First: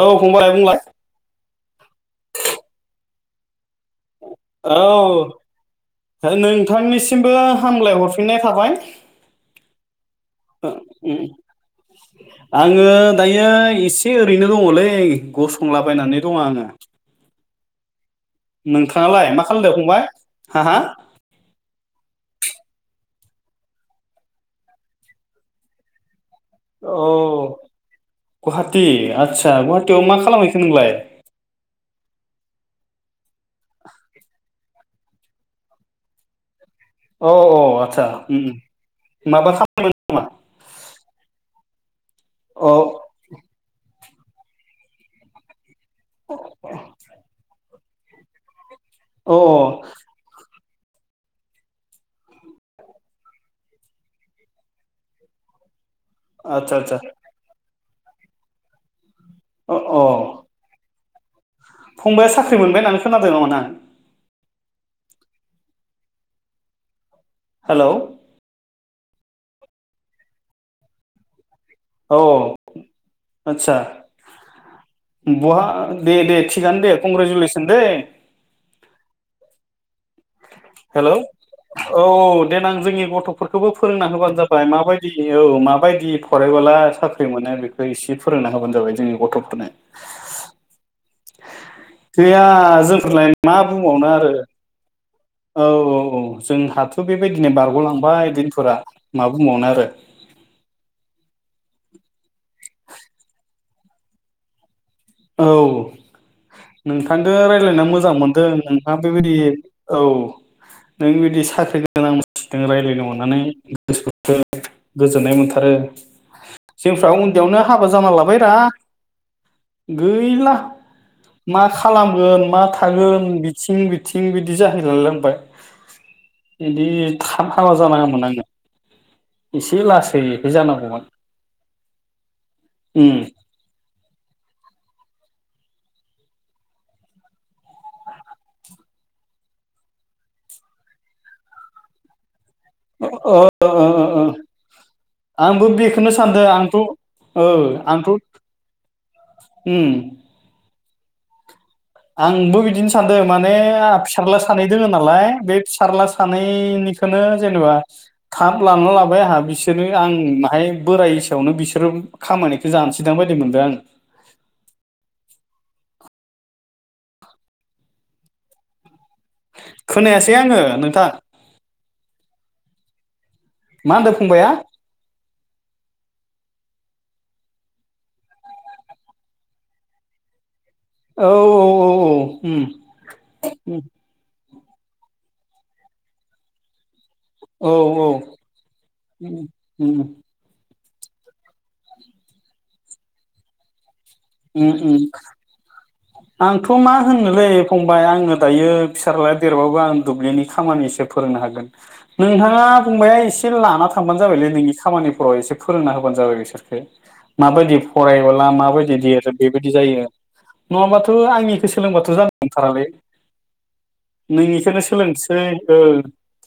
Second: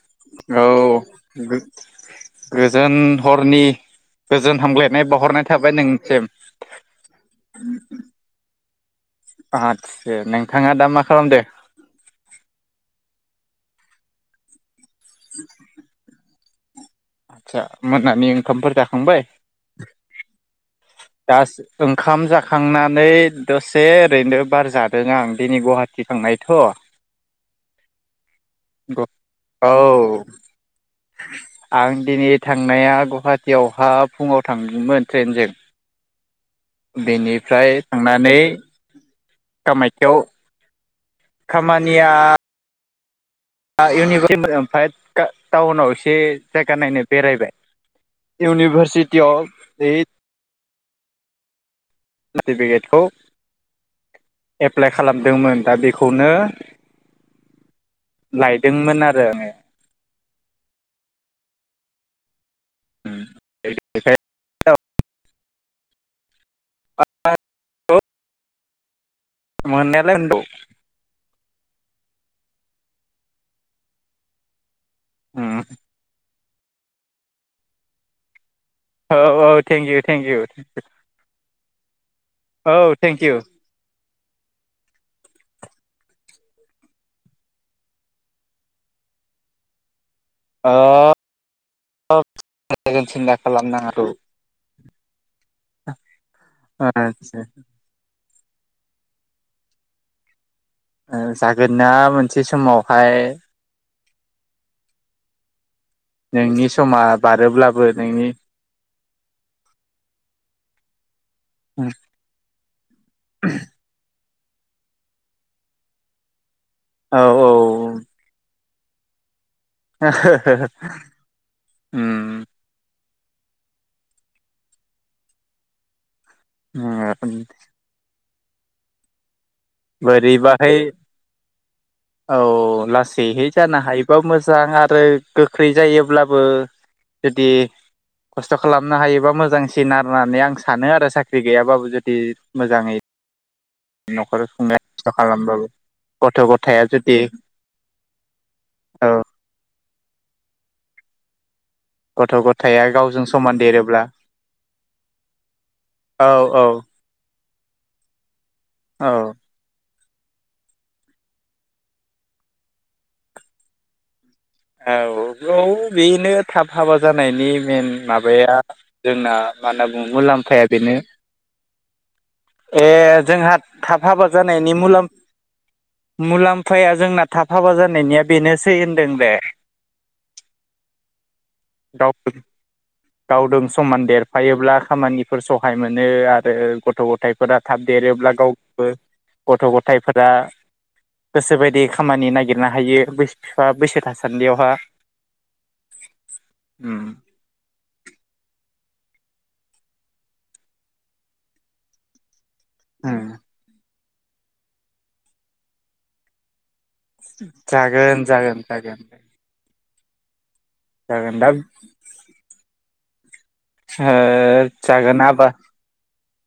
औ फंबाय औ बुंलाय गोजोन हरनि गोजोन हामगलायनाय औ बावहरनाय थाबाय नों नोंथांनिसिमबो हामलाय हरफिननाय थाबाय आदसा नोंथाङा दा मा उम खालामदो आङो ओ दायो एसे ओरैनो दङलै गसंलाबायनानै दङ आङो। आस्सा मोनानि ओंखामफोर जाखांबाय? नोंथाङालाय मा खालामदों फंबाय हा हा दास ओंखाम जाखांनानै दसे ओरैनो बार जादों आं दिनै गुवाहाटि थांनाय औ गुवाहाटि आस्सा गुवाहाटियाव मा औ खालामहैखो नोंलाय? आं दिनै थांनाया गुवाहाटीयावहा फुङाव थांदोंमोन ट्रेनजों। अ बेनिफ्राय आदसा थांनानै उम उम। माबा खामानि कामाख्याव नामा खामानिया औ [inaudible] इउनिभारसिटि अ अफ सार्टिफिकेटखौ एप्लाइ खालामदोंमोन दा बे आतसा आतसा लायदोंमोन आरो आङो अ अ फंबाया साख्रि मोनबाय होननानै खोनादोंमोन आं। हेलौ आङो [unintelligible] औ आदसा बहा दे दे थिगानो दे कंग्रेसुलेसन दे थेंक इउ हेलौ औ देनां औ जोंनि थेंकिउ गथ'फोरखौबो फोरोंना होबानो जाबाय माबायदि औ माबायदि फरायबोला साख्रि मोनो बेखौ एसे फोरोंना होबानो जाबाय जोंनि गथ' थनो अ गैया जागोन सिन्था जोंफोरलाय मा खालामनाङाखौ बुंबावनो आरो औ औ औ जोंहाथ' बेबायदिनो बारग'लांबाय बिनो फोरा मा बुंबावनो आरो जागोन ना मोनसे समावहाय औ नोंनि समा नोंथांजों रायज्लायना बारोब्लाबो मोजां नोंनि मोनदों नोंथाङा बेबायदि औ नों बिदि साख्रि गोनां मानसिजों रायज्लायनो हनानै गोस गोजोननाय मोनथारो जोंफ्रा औ उन्दैयावनो हाबा औ जाना लाबायरा गैला मा खालामगोन मा थागोन बिथिं बिथिं बिदि जाहैला लांबाय बिदि थाब हाबा जानाङा मोन आड़ो। बोरैबाहै जानांगौमोन औ उम लासैहै जानो हायोबा मोजां आरो आरो गोख्रै जायोब्लाबो जुदि खस्थ' खालामनो हायोबा मोजांसिन आरो होननानै आं सानो आरो साख्रि गैयाबाबो जुदि मोजाङै ओ ओ ओ ओ न'खर खुंनो खस्थ' खालामबाबो आंबो बेखौनो सानदों गथ' आंथ' गथाया जुदि औ आंथ' औ उम। गथ' आंबो गथाया बिदिनो सानदों गावजों माने समान आंहा देरोब्ला फिसाला सानै दोङ नालाय बे फिसाला औ औ सानैनि खौनो जेनेबा थाब लांना औ लाबाय आंहा बिसोरनि आं माहाय बोराय सायावनो बिसोरो खामानिखौ जानोसैदां बायदि मोनदों आं। औ- औ बेनो थाब हाबा जानायनि मेन माबाया जोंना मा होनना बुङो खोनायासै आङो मुलाम्फाया बेनो। नोंथां ऐ जोंहा मा थाब होनदों हाबा फंबाया जानायनि मुलाम जोंना थाब हाबा जानायनिया बेनोसै होनदोंरे। औ -औ गाव -औ अम। गावदों समान देरफायोब्ला खामानिफोर सहाय मोनो आरो गथ' -गथ' -थायफोरा औ थाब औ देरोब्ला गावबो गथ' उम गथाइफोरा गोसोबायदि खामानि नागिरनो हायो बै बिफा बैसो थासान अम-अम आंथ' मा उम होनलै फं आड़ो दायो फिसारलाया देरबाबो आं दुब्लिनि खामानि फोरोंनो हागोन नोंथां नोंथाङा बुंबाया उम एसे लाना थांबानो जाबायलै नोंनि खामानिफोराव एसे फोरोंना होबानो जाबाय बिसोरखो। माबायदि जागोन फरायबोला जागोन माबायदि जागोन देर बेबायदि जायो नङाबाथ' जागोन दा आंनिखौ सोलोंबाथ' जानो नांथारालै। ओ जागोन सोलोंसै आबा ओ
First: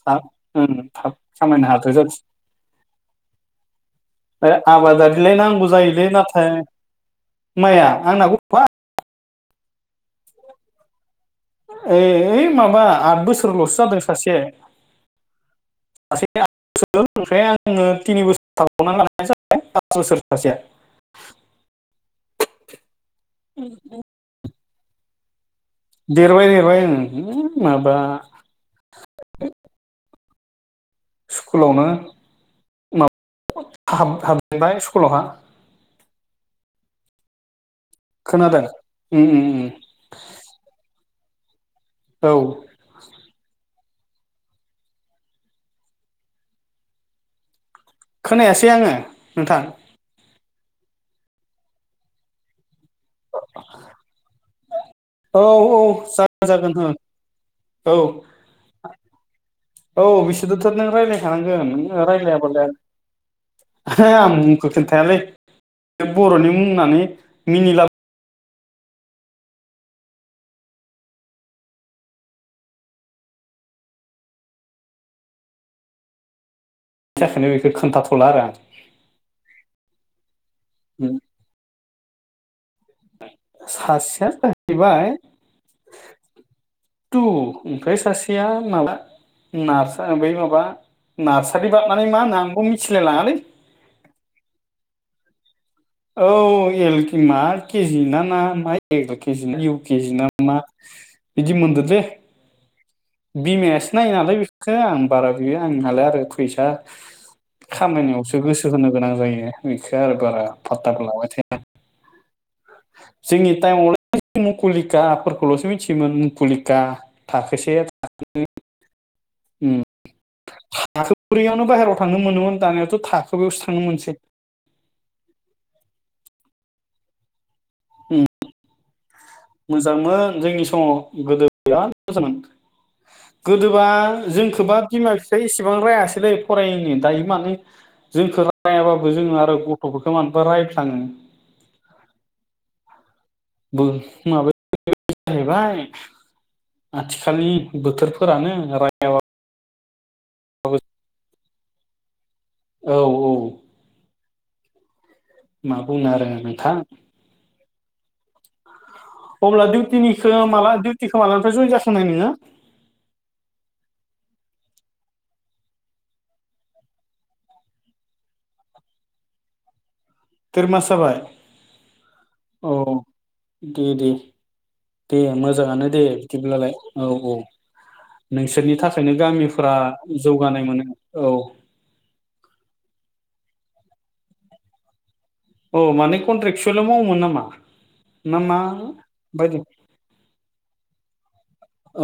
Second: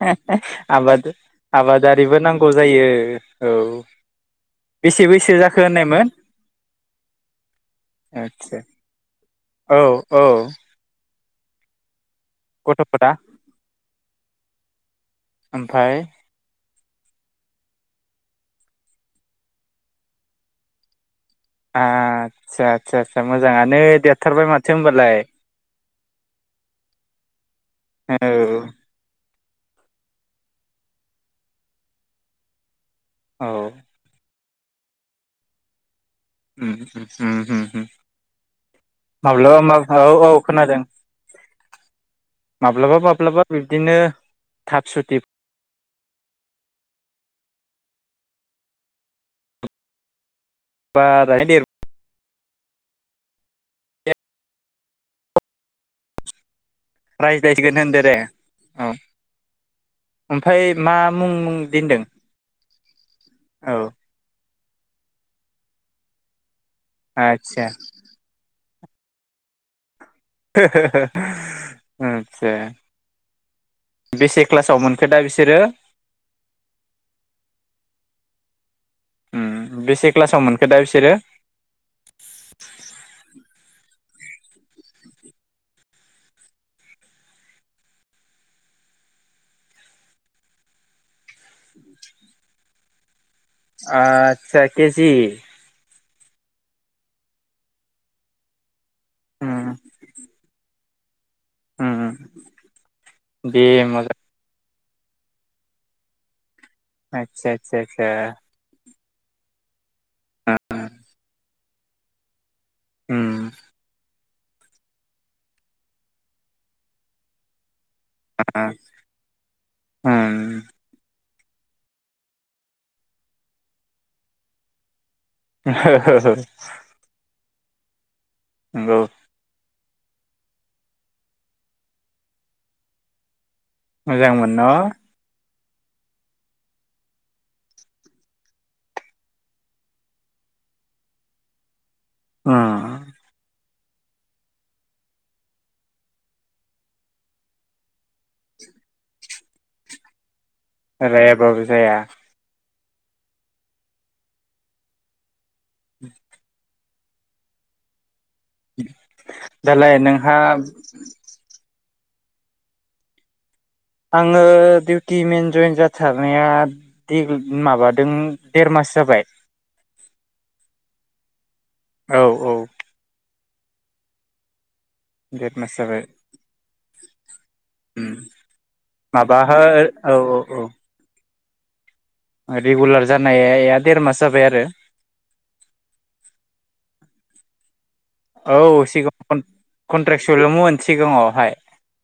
थाब ओं आबाद- थाब खामायनो हाथों आबादारिबो जाथोंसै नांगौ जायो औ। ओ बेसे आबादारिलाय बैसो जाखो नांगौ जायोलै होननायमोन नाथाय माइया आंना आदसा गथा औ -औ। अ -ओ ओइ माबा गथ'फोरा आद बोसोरल'सो जादों सासे ओमफ्राय -सासेआ ओमफ्राय आङो थिनि बोसोर थबावना लानो जाबाय पास बोसोर सासेया। आचसा -आचसा- आचसा मोजाङानो देरथारबाय माथो होनबालाय। देरबाय- देरबाय अम माबा औ स्कुलावनो औ माब हाब- हाब जेनबाय स्कुलावहा। अम-अम-अम-अम खोनादों उम उम माब्लाबा उम -माब्लाबा औ- औ खोनादों। औ माब्लाबा- माब्लाबा बिब्दिनो थाब सुथि खोनायासै आङो नोंथां। बारायै देरबो रायज्लायसिगोन औ -औ जागोन -जागोन। प्राइज दायसिगोन होनदो ओं दे औ। औ ओमफ्राय बिसोरदोंथ' नों मा रायलाय मुं मुं खानांगोन दोनदों नोङो रायलाया बालाय औ आरो। हो आं मुंखौ खोनथायालै बे बर'नि मुं होननानै आदसा मिनिला हो-हो-हो आचसा। बेसे क्लासाव मोनखो दा बिसोरो? बिनि थाखायनो बेखौ खोन्थाथ'ला आरो आं। उम बेसे क्लासाव मोनखो दा बिसोरो? सासेया जाहैबाय [inaudible] थु ओमफ्राय सासेया माबा नारसा बै माबा नार्सारि बारनानै मा नाम आंबो मिथिलाय लाङालै आतसा केजि औ एलखि मा केजि ना मा मा एक केजि उम ना इउ केजि ना मा बिदि मोनदो उम दे दे बिमायासो नायो मोजां नालाय बेखो आं बारा बियो आंहालाय आरो फैसा आदसा आदसा आदसा खामायनायावसो गोसो होनो गोनां जायो बिखो आरो बारा फाटाखो लाबाय थाया उम जोंनि थाइम मुकुलिका फोरखौल'सो मिथियोमोन मुकुलिक थाखोसे उम उम थाखो ब्रैयावनो बाहेरायाव थांनो मोनोमोन दानियावथ' थाखोबायावसो थांनो मोनसै [unintelligible] उम नोंगौ मोजांमोन जोंनि समाव गोदो बिराद मोजां गोदोबा मोजांमोन न जोंखोबा बिमा बिफाया इस सेबां रायासैलै फरायैनि दायो मानो जोंखो रायाबाबो जों आरो गथ'फोरखो मानोबा राय फ्लांङो उम बो माबो जाहैबाय आथिखालनि बोथोरफोरानो राय रायाबाबो जाया औ औ माबुंनो आरो नोंथां अब्ला दालाय दिउटिनिखो नोंहा माला दिउटिखो मालानिफ्राय जयेन जास'नाय नोङो आङो दिउटि मेन जयेन जाथारनाय दे माबादों देर मास जाबाय [inaudible] देर मास जाबाय औ औ दे दे दे देर मास मोजाङानो दे जाबाय बिदिब्लालाय औ औ उम नोंसोरनि थाखायनो माबाहो गामिफोरा औ जौगानाय मोनो औ। रेगुलार जानायाया देर मास जाबाय आरो औ माने कन्ट्रेक्सुवेल'आव मावोमोन नामा। ना औ मा सिगाङ कन बायदि कन्ट्रेक्सुवेल'आवमोन सिगाङावहाय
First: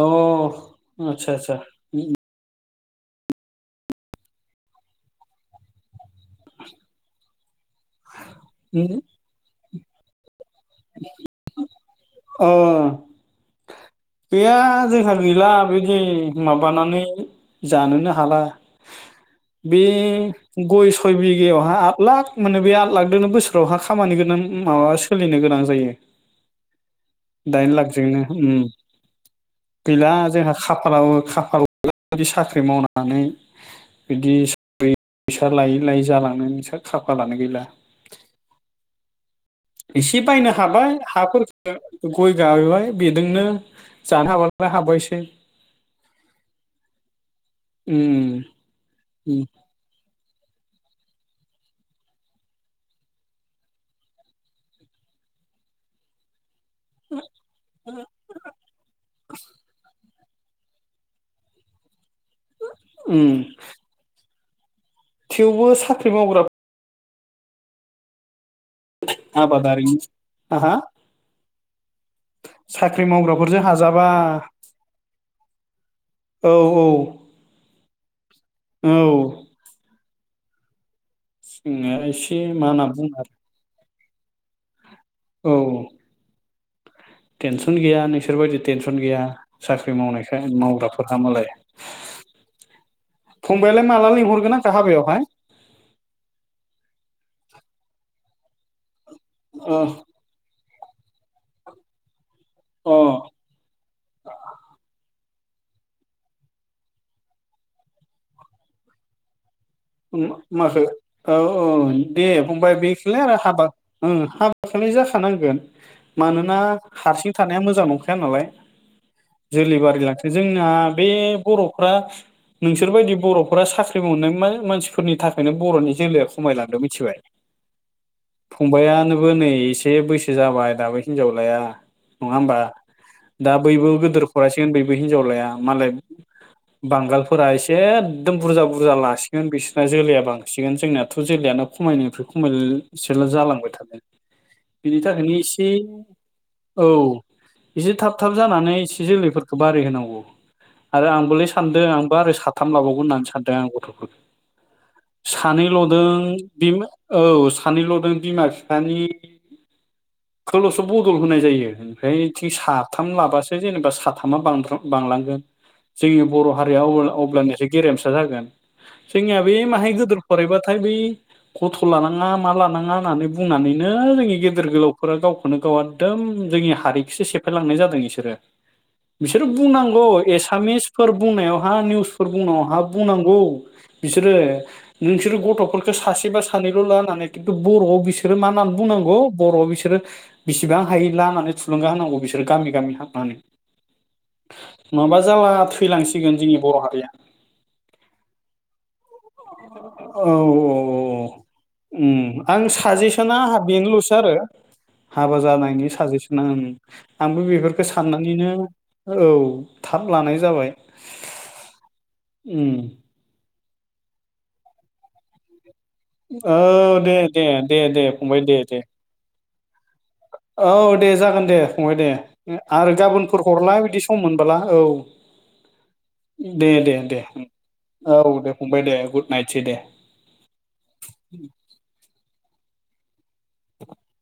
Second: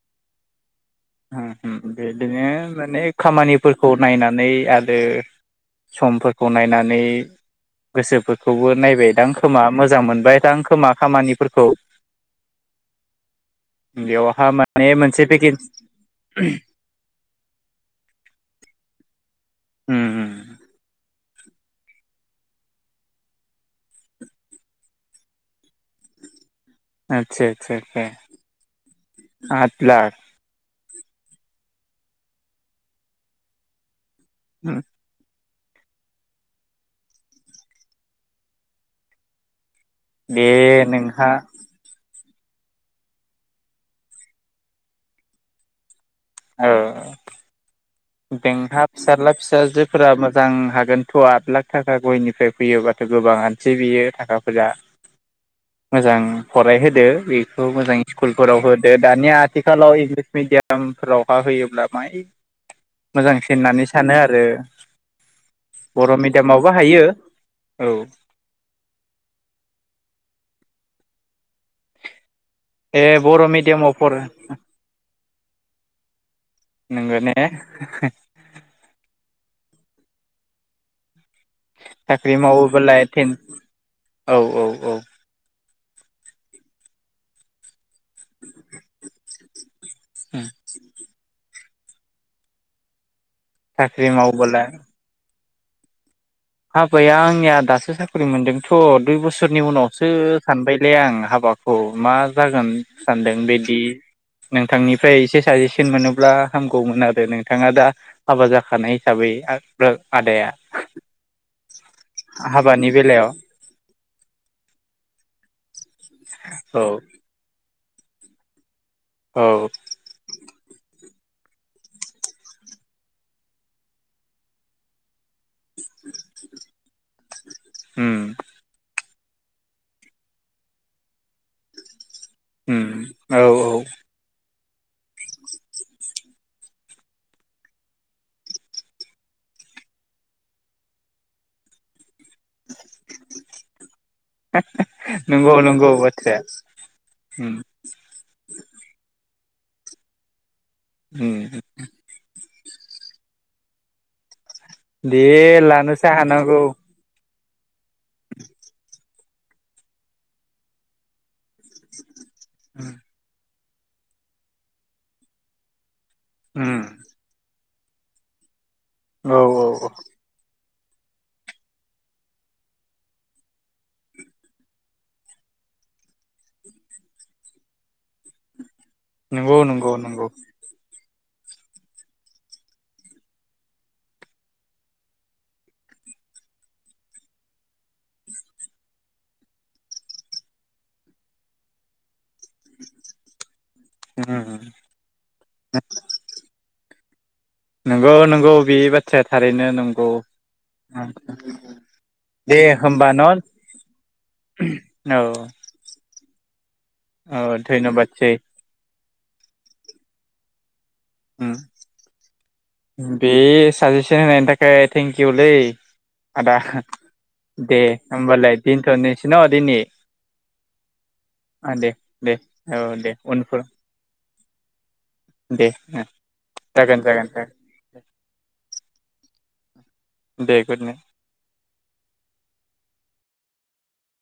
अ' आदसा उम आदसा उम बेदिनो माने खामानिफोरखौ नायनानै आरो समफोरखौ नायनानै। गोसोफोरखौबो नायबायदां खोमा मोजां मोनबाय दां खोमा खामानिफोरखौ अ बेवहा गैया माने जोंहा मोनसे गैला पेकेज बिदि माबानानै जानोनो हाला बे उम उम गय स सय बिगायावहा आद लाख मोनो बे आद लाखदोंनो बोसोरावहा खामानि गोनां माबा सोलिनो गोनां जायो। [inaudible] आदसा दाइन आदसा लाखजोंनो आदसा उम आद गैला लाख जोंहा खाफाला खाफाल साख्रि मावनानै बिदि लायै लायै जालांनो खाफालानो गैला एसे बे बायनो हाबाय नोंहा हाफोरखो गय गायबाय बेदोंनो जानो हाबालाय हाबायसै ओ उम बेंहा फिसादला उम फिसाजोफोरा म मोजां हागोनथ' आद लाख थाखा गयनिफ्राय फैयोबाथ' गोबां बियो थाखा फोरा मोजां फरायहोदो बेखौ मोजां स्कुलफोराव होदो दानिया आथिखालाव इंलि मिडियामफोरावहा होयोब्ला माइ उम मोजांसिन होननानै सानो आरो थेवबो साख्रि बर' मावग्रा मिडियामावबो हायो औ। आबादारिनि हा हा ए बर' मिडियामाव हाजाबा फरो ओ औ औ [unintelligible] औ जोंना साख्रि एसे मा होनना मावोबोला बुङो एथेन औ औ औ औ आरो औ टेनसन गैया नोंसोरबायदि टेनसन गैया साख्रि मावनायखाय मावग्राफोरहा मालाय। फंबायालाय साख्रि माला मावबोला लिंहरगोन आंखो हाबायावहाय हाबाया आंनिया दासो साख्रि मोनदोंथ' दुइ बोसोरनि अ उनावसो सानबाय ए आं हाबाखौ मा जागोन अ सानदों बिदि नोंथांनि ओमफ्राय एसे साजेसन मोनोब्ला हामगौमोन आरो नोंथाङा दा हाबा जाखानाय हिसाबै उम आदाया माखो औ औ दे फंबाय हाबानि बेखौलाय बेलायाव आरो हाबा ओ हाबाखौलाय जाखानांगोन मानोना औ हारसिं थानाया मो नखाया नालाय औ जोलैबारि लांथोंसै जोंना बे बर'फ्रा नोंसोरबायदि बर'फोरा साख्रि मावनाय मा? मानसिफोरनि थाखायनो बर'नि जोलैया खमायलांदो मिथिबाय उम फंबाया दाबबो नै एसे बैसो जाबाय दाबो हिनजावलाया नङा होमबा उम औ दा औ बयबो गोदिर फरायसा सिगोन बबो हिनजावलाया मालाय बांगालफोरा एसे एखदम बुरजा बुरजा लासिगोन बिसोरना जोलैया बांसिगोन जोंनियाथ' जोलयानो खमायनायनिफ्राय खमाय बिसोरला जालांबाय थादों बिनि थाखायनो नंगौ एसे नंगौ बाथ्राया औ उम इदि थाब थाब जानानै एसे जोलै बे बारारि होनांगौ आरो आंबोलै उम सानदों आंबो आरो साथाम लाबावगोन होननानै सानदों आं गथ'फोर दे सानैल'दों लानोसो हानांगौ बे औ सानैल' दों बिमा बिफानिखौल'सो बदल होनाय जायो ओमफ्राय थिं साथाम लाबासो जेनेबा साथामा बांलांगोन जोंनि बर' हारिया उम अब्लानिआसो गेरेमसा जागोन औ जोंनिया बे औ औ माहाय गोदोर फरायबथाय' बे गथ' लानाङा मा लानाङा होननानै बुंनानैनो जोंनि गेदेर गोलावफोरा गावखौनो गाव एखदम जोंनि हारिखौसो सेफायलांनाय जादों बिसोरो बिसोरो नंगौ नंगौ बुंनांगौ नंगौ एसामिस फोर बुंनायावहा निउसफोर बुंनायावहा बुंनांगौ बिसोरो नोंसोरो गथ'फोरखौ सासेबा सानैल' लानानै खिन्थु बर'आव बिसोरो मा होननानै बुंङो बर' बिसोरो बिसेबां हायो ला होननानै थुलुंगा होनांगौ बिसोर बिसोर गामि गामि हाबनानै उम माबा जालाब थैलांसिगोन जोंनि बर' ह गोया। नंगौ नंगौ बे बाथ्राया थारैनो नंगौ। औ औ औ दे आं होमबा न' साजेसना बेनोल'सो आरो औ हाबा जानायनि साजेसना आंबो औ बेफोरखौ धन्यबादसै साननानैनो औ थाब लानाय जाबाय उम बे साजेसन होनायनि थाखाय थेंक इउलै आदा औ दे दे फंबाय होमबालाय दे दे दोनथ'नोसै न' दिनि औ दे जागोन दे फंबाय दे औ आरो दे गाबोनफोर उनफोर हरला बिदि सम मोनबोला औ दे दे दे जागोन दे जागोन औ दे फंबाय दे गुद ननायटसै दे दे गुड नायथ। [unintelligible]